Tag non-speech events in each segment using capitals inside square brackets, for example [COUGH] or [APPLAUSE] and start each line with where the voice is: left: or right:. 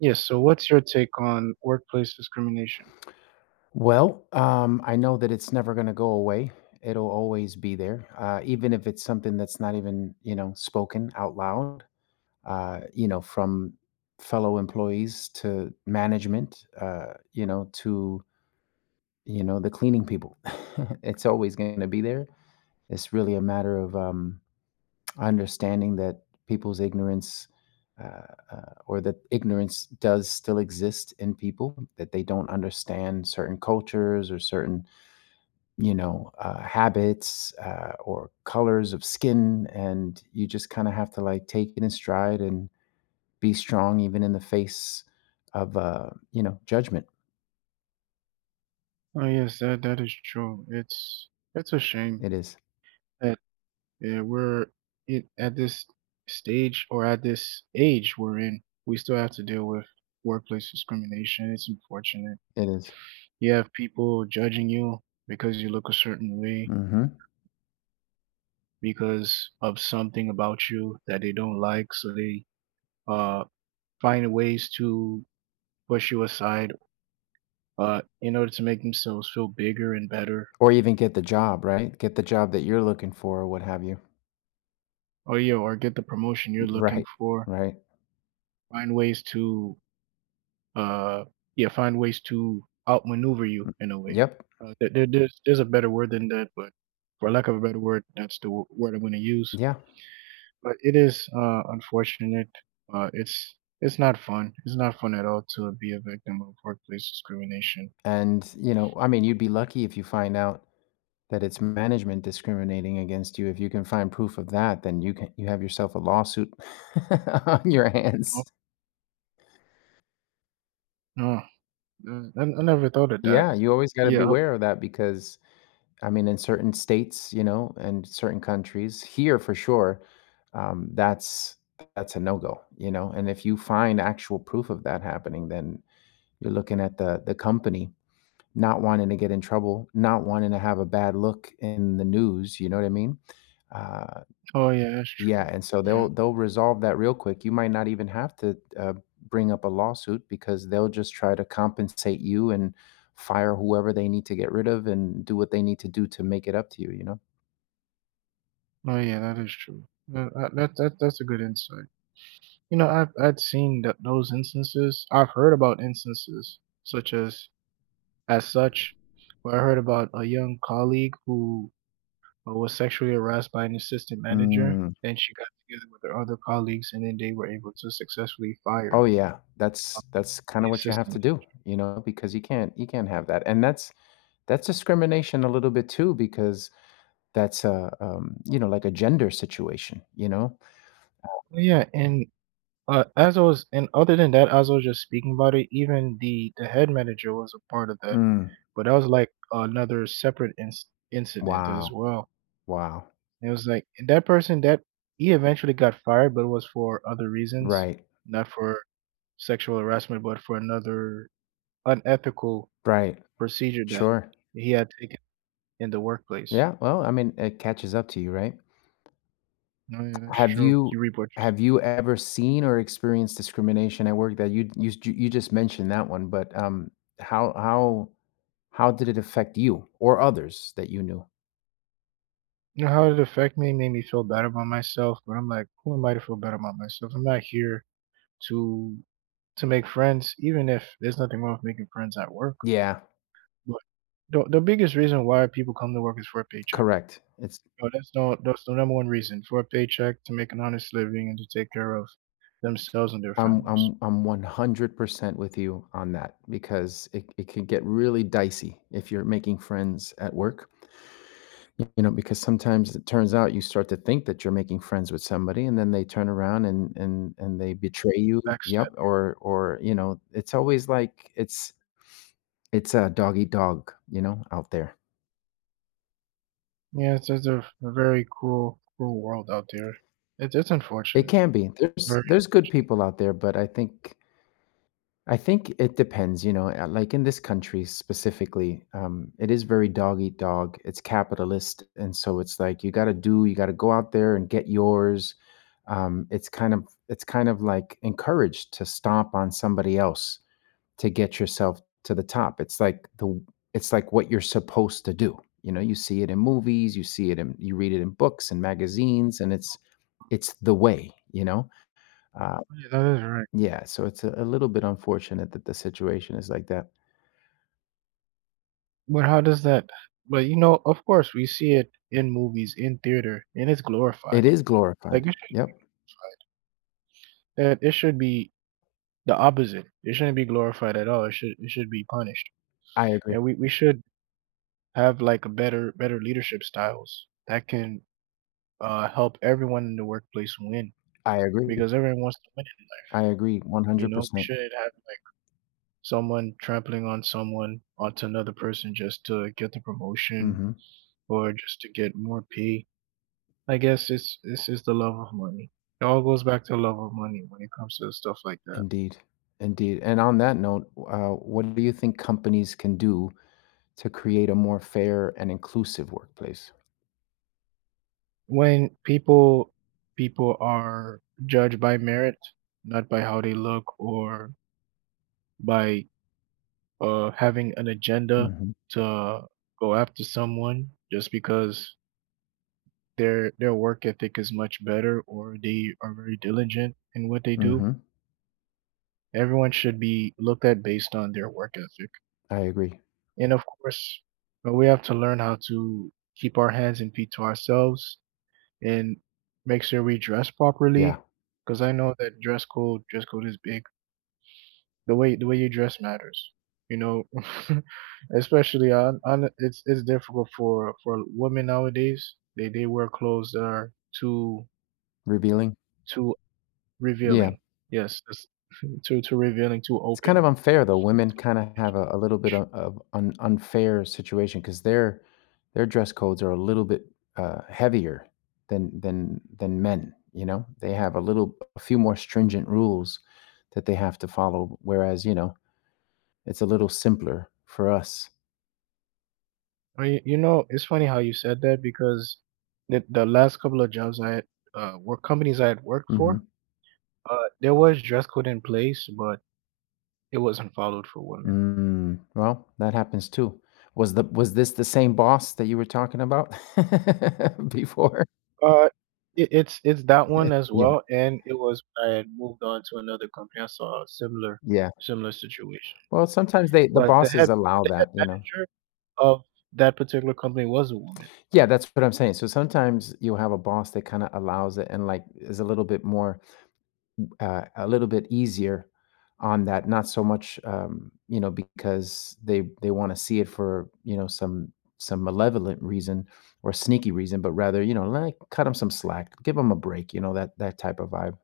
right: Yes. So, what's your take on workplace discrimination?
left: I know that it's never going to go away. It'll always be there, even if it's something that's not even spoken out loud. From fellow employees to management, to the cleaning people. [LAUGHS] It's always going to be there. It's really a matter of understanding that people's ignorance. Or that ignorance does still exist in people, that they don't understand certain cultures or certain habits or colors of skin, and you just kind of have to like take it in stride and be strong, even in the face of judgment.
right: Oh yes, that is true. It's a shame
left: It is,
right: that, yeah, at this stage, or at this age we're in. We still have to deal with workplace discrimination. It's unfortunate.
left: it is.
right: You have people judging you because you look a certain way,
left: Mm-hmm.
right: because of something about you that they don't like, so they uh find ways to push you aside in order to make themselves feel bigger and better,
left: Or even get the job, right? Get the job that you're looking for, or what have you.
right: or yeah, or get the promotion you're looking
left: Right,
right: for.
left: right.
right: Find ways to uh yeah, find ways to outmaneuver you in a way.
left: Yep,
right: There's a better word than that, but for lack of a better word, that's the word I'm going to use.
left: yeah.
right: But it is unfortunate. Uh, it's it's not fun. It's not fun at all to be a victim of workplace discrimination.
left: I mean, you'd be lucky if you find out that it's management discriminating against you. If you can find proof of that, then you have yourself a lawsuit [LAUGHS] on your
right: Oh
left: hands.
right: no, I never thought of that.
left: Yeah, you always got to
right: Yeah. Oh,
left: beware of that because, I mean, in certain states, you know, and certain countries, here for sure, um, that's that's a no go, you know. And if you find actual proof of that happening, then you're looking at the company not wanting to get in trouble, not wanting to have a bad look in the news. You know what I mean? Uh,
right: oh yeah, that's true.
left: yeah, and so
right: Yeah.
left: they'll resolve that real quick. You might not even have to, bring up a lawsuit because they'll just try to compensate you and fire whoever they need to get rid of and do what they need to do to make it up to you, you know?
right: Oh yeah, that is true. That's a good insight. You know, I'd seen th those instances. I've heard about instances such as such, where I heard about a young colleague who was sexually harassed by an assistant manager,
left: Mm.
right: and she got together with her other colleagues, and then they were able to successfully fire
left: Oh, yeah. That's
right: the
left: kinda what you have
right: assistant
left: to do, you know, because you can't have that, and that's discrimination a little bit too because that's a, you know, like a gender situation, you know?
right: manager. Yeah, and and other than that, as I was just speaking about it, even the head manager was a part of that,
left: Mm.
right: but that was like another separate incident as
left: Wow,
right: well.
left: wow.
right: It was like that person that he eventually got fired, but it was for other reasons,
left: Right,
right: not for sexual harassment, but for another unethical
left: right.
right: procedure that
left: Sure.
right: he had taken in the workplace.
left: Yeah, well, I mean, it catches up to you, right?
right: No, yeah, that's
left: Have
right: true.
left: you
right: You reap what you s.
left: have you ever seen or experienced discrimination at work that you just mentioned that one, but how how how did it affect you or others that you knew?
right: You know how it affected me? It made me feel bad about myself, but I'm like, who am I to feel bad about myself? I'm not here to to make friends, even if there's nothing wrong with making friends at work.
left: Yeah,
right: But the biggest reason why people come to work is for a paycheck.
left: correct. It's
right: No, that's the number one reason, for a paycheck, to make an honest living, and to take care of themselves and their
left: I'm
right: families.
left: I'm I'm 100% with you on that because it can get really dicey if you're making friends at work. You know, because sometimes it turns out you start to think that you're making friends with somebody and then they turn around and they betray you.
right: That's it.
left: Yep. You know, it's always like it's a dog eat dog, you know, out there.
right: Yeah, it's just a very cruel, cruel world out there. It's
left: It
right: unfortunate.
left: can be. There's
right: Very.
left: there's good people out there, but I think it depends, you know, like in this country specifically, it is very dog eat dog. It's capitalist. And so it's like you got to go out there and get yours. It's kind of like encouraged to stomp on somebody else to get yourself to the top. It's like what you're supposed to do. You know, you see it in movies, you read it in books and magazines, and it's the way, you know? uh,
right: Yeah, that is right.
left: yeah, so it's a little bit unfortunate that the situation is like that.
right: But how does that But, of course, we see it in movies, in theater, and it's
left: It
right: glorified.
left: is
right: Like,
left: glorified.
right: it should
left: Yep.
right: that it should be the opposite. It shouldn't be glorified at all. It should be punished.
left: I agree.
right: And we should have, like, a better, better leadership styles that can help everyone in the workplace win
left: I agree.
right: because everyone wants to win in life.
left: I agree
right: You know, we
left: 100%.
right: shouldn't have, like, someone trampling on someone onto another person just to get the promotion
left: Mhm.
right: or just to get more pay. I guess it's this is the love of money. It all goes back to love of money when it comes to stuff like that.
left: Indeed. Indeed. And on that note, what do you think companies can do to create a more fair and inclusive workplace?
right: When people are judged by merit, not by how they look or by having an agenda
left: Mhm.
right: to go after someone just because their work ethic is much better or they are very diligent in what they do.
left: Mhm.
right: Everyone should be looked at based on their work ethic.
left: I agree.
right: And of course, we have to learn how to keep our hands and feet to ourselves and make sure we dress
left: Yeah.
right: properly because I know that dress code is big. The way you dress matters. You know, [LAUGHS] especially on it's difficult for women nowadays. They wear clothes that are too,
left: Revealing?
right: too
left: Yeah.
right: revealing. Yes, that's [LAUGHS] too, too revealing, too
left: It's kind
right: open.
left: of unfair though. Women kinda have a little bit of an unfair situation because their dress codes are a little bit, heavier than men, you know? They have a few more stringent rules that they have to follow, whereas, you know, it's a little simpler for us.
right: Oh, you know, it's funny how you said that because the last couple of jobs I had, were companies I had worked for.
left: Mhm.
right: There was dress code in place, but it wasn't followed for women.
left: Mm, well, that happens too. Was this the same boss that you were talking about [LAUGHS] before?
right: Uh, it's that one as
left: Yeah,
right: well, and it was when I had moved on to another company. I saw a similar
left: yeah.
right: similar situation,
left: Well, sometimes the
right: but the head
left: bosses allow
right: the head
left: that, you know?
right: manager of that particular company was a woman.
left: Yeah, that's what I'm saying. So sometimes you have a boss that kind of allows it and like is a little bit more, a little bit easier on that. Not so much, you know, because they want to see it for some malevolent reason or sneaky reason, but rather like cut them some slack, give them a break, you know that that type of vibe.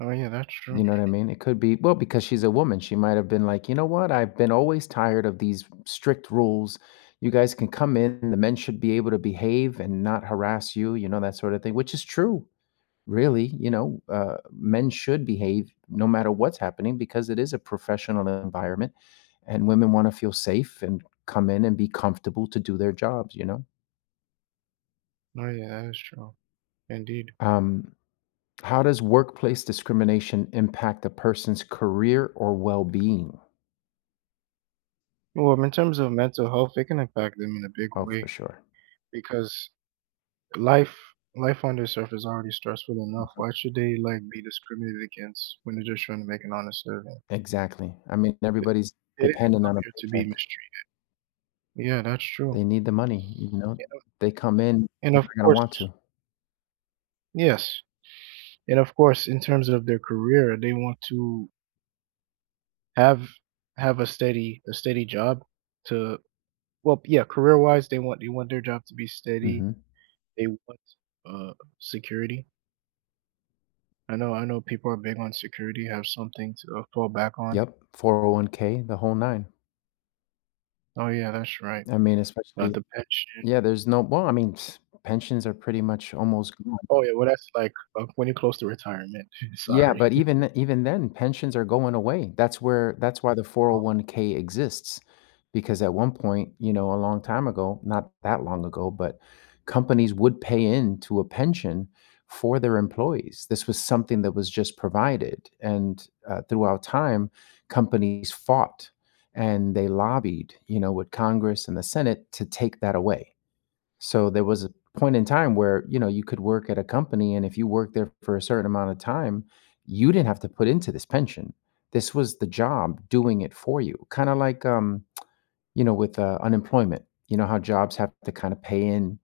right: Oh yeah, that's true.
left: You know what I mean? It could be well, because she's a woman, she might have been like, "You know what? I've been always tired of these strict rules. You guys can come in, the men should be able to behave and not harass you," you know, that sort of thing, which is true, really, you know, men should behave no matter what's happening because it is a professional environment, and women wanna feel safe and come in and be comfortable to do their jobs, you know?
right: Oh yeah, that is true. Indeed.
left: Um, how does workplace discrimination impact a person's career or well-being?
right: Well, in terms of mental health, it can impact them in a big
left: Oh, for
right: way
left: sure.
right: because life life on this earth is already stressful enough. Why should they, like, be discriminated against when they're just trying to make an honest living?
left: Exactly. I mean,
right: They
left: everybody's
right: they didn't
left: dependent
right: come
left: on a
right: here to be
left: paycheck.
right: mistreated. Yeah, that's true.
left: They need the money, you know? They come in,
right: And
left: they're
right: of
left: not gonna want
right: course,
left: to.
right: yes. And of course, in terms of their career, they want to have have a steady job to well, yeah, career wise, they want their job to be steady.
left: Mhm.
right: They want uh security. I know people are big on security, have something to, fall back on.
left: Yep, 401k, the whole 9.
right: Oh, yeah, that's right.
left: I mean, especially
right: The pension.
left: yeah, there's no well, I mean, [SNIFFS] pensions are pretty much almost gone.
right: Oh, yeah, well, that's like, when you're close to retirement. [LAUGHS]
left: Yeah,
right: Sorry.
left: but even even then, pensions are going away. That's why the
right: Oh
left: 401k exists because at one point, you know, a long time ago, not that long ago, but companies would pay into a pension for their employees. This was something that was just provided. And throughout time, companies fought and they lobbied, you know, with Congress and the Senate to take that away. So there was a point in time where, you know, you could work at a company and if you worked there for a certain amount of time, you didn't have to put into this pension. This was the job doing it for you. Kind of like you know, with, unemployment, you know, how jobs have to kind of pay in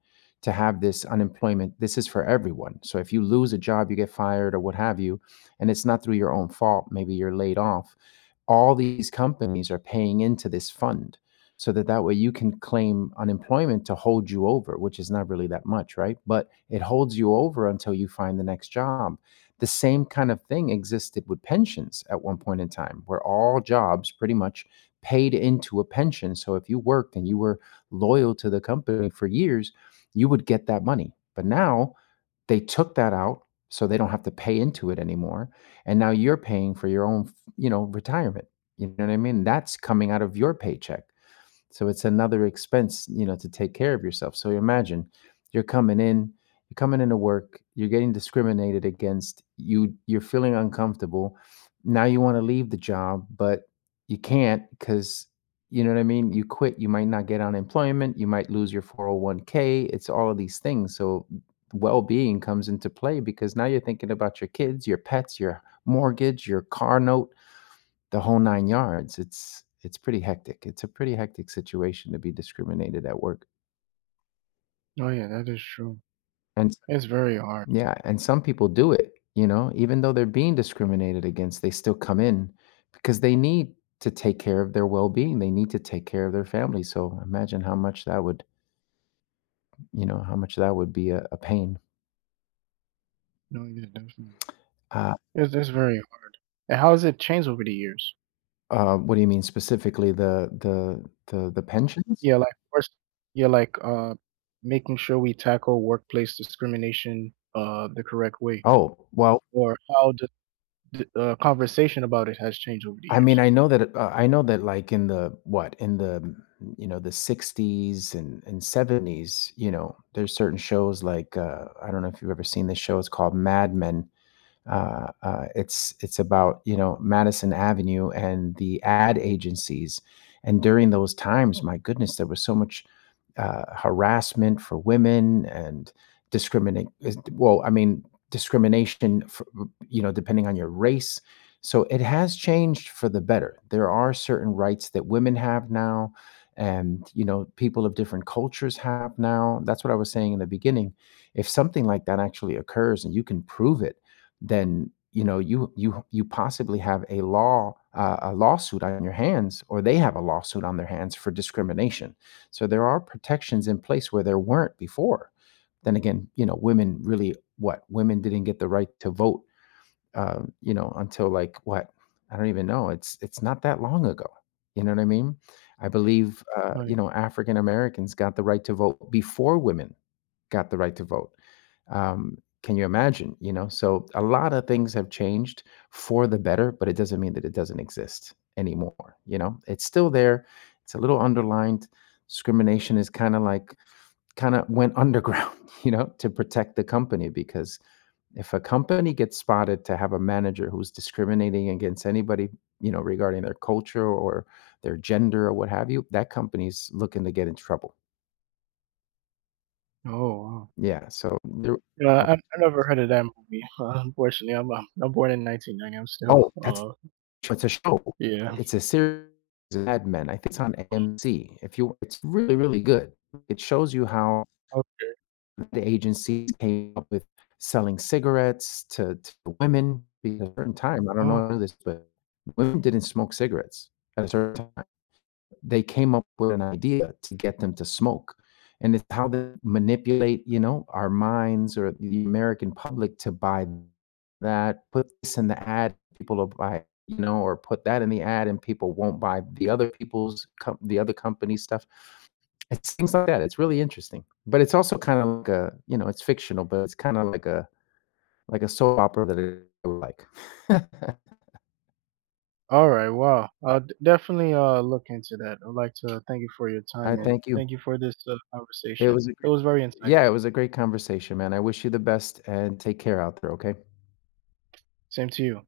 left: to have this unemployment. This is for everyone. So if you lose a job, you get fired or what have you, and it's not through your own fault, maybe you're laid off. All these companies are paying into this fund so that that way you can claim unemployment to hold you over, which is not really that much, right? But it holds you over until you find the next job. The same kind of thing existed with pensions at one point in time, where all jobs pretty much paid into a pension. So if you worked and you were loyal to the company for years, you would get that money. But now they took that out so they don't have to pay into it anymore. And now you're paying for your own, you know, retirement. You know what I mean? That's coming out of your paycheck. So it's another expense, you know, to take care of yourself. So imagine you're coming in, you're coming into work, you're getting discriminated against, you're feeling uncomfortable. Now you want to leave the job, but you can't because you know what I mean? You quit, you might not get unemployment, you might lose your 401k. It's all of these things. So well-being comes into play because now you're thinking about your kids, your pets, your mortgage, your car note, the whole nine yards. It's pretty hectic. It's a pretty hectic situation to be discriminated at work.
right: oh, yeah, that is true.
left: And s-
right: It's very hard.
left: yeah, and some people do it, you know, even though they're being discriminated against, they still come in because they need to take care of their well-being. They need to take care of their family. So imagine how much that would, you know, how much that would be a pain.
right: No, yeah, definitely.
left: Uh,
right: It's very hard. And how has it changed over the years?
left: what do you mean specifically the pensions?
right: Yeah, like, first yeah, like, making sure we tackle workplace discrimination, the correct way,
left: Oh, well,
right: or how the conversation about it has changed over the years.
left: I know that like in the what in the you know the 60s and 70s, you know, there's certain shows like I don't know if you've ever seen this show. It's called Mad Men, it's about Madison Avenue and the ad agencies, and during those times, my goodness, there was so much harassment for women and discriminate. Well, I mean discrimination, for, you know, depending on your race. So it has changed for the better. There are certain rights that women have now, and you know, people of different cultures have now. That's what I was saying in the beginning. If something like that actually occurs and you can prove it, then you possibly have a lawsuit on your hands, or they have a lawsuit on their hands for discrimination. So there are protections in place where there weren't before. Then again, you know, women really what women didn't get the right to vote, you know, until like what, I don't even know. It's not that long ago, you know what I mean? I believe,
right: Right.
left: you know, African Americans got the right to vote before women got the right to vote. Um, can you imagine? You know, so a lot of things have changed for the better, but it doesn't mean that it doesn't exist anymore. You know, it's still there. It's a little underlined. Discrimination is kind of went underground, [LAUGHS] you know, to protect the company because if a company gets spotted to have a manager who's discriminating against anybody, you know, regarding their culture or their gender or what have you, that company's looking to get in trouble.
right: Oh, wow.
left: Yeah, so there
right: Yeah, I never heard of that movie, [LAUGHS] unfortunately, I'm born in 1990, I'm still,
left: Oh, that's It's a show.
right: yeah.
left: It's a series of Mad Men. I think it's on AMC. If you, it's really really good. It shows you how
right: Oh
left: the agencies came up with selling cigarettes to women because at a certain time. I don't
right: oh,
left: know this, but women didn't smoke cigarettes at a certain time, they came up with an idea to get them to smoke. And it's how they manipulate, you know, our minds or the American public to buy that, put this in the ad, people will buy, you know, or put that in the ad and people won't buy the other company's stuff. It's things like that. It's really interesting, but it's also you know, it's fictional, but it's kind of like a soap opera that I like. [LAUGHS]
right: alright, wow. I'll d definitely, look into that. I'd like to thank you for your time,
left: I
right: and
left: thank you.
right: thank you for this,
left: It
right: conversation.
left: was
right: It was very insightful.
left: Yeah, it was a great conversation, man. I wish you the best and take care out there, okay?
right: Same to you.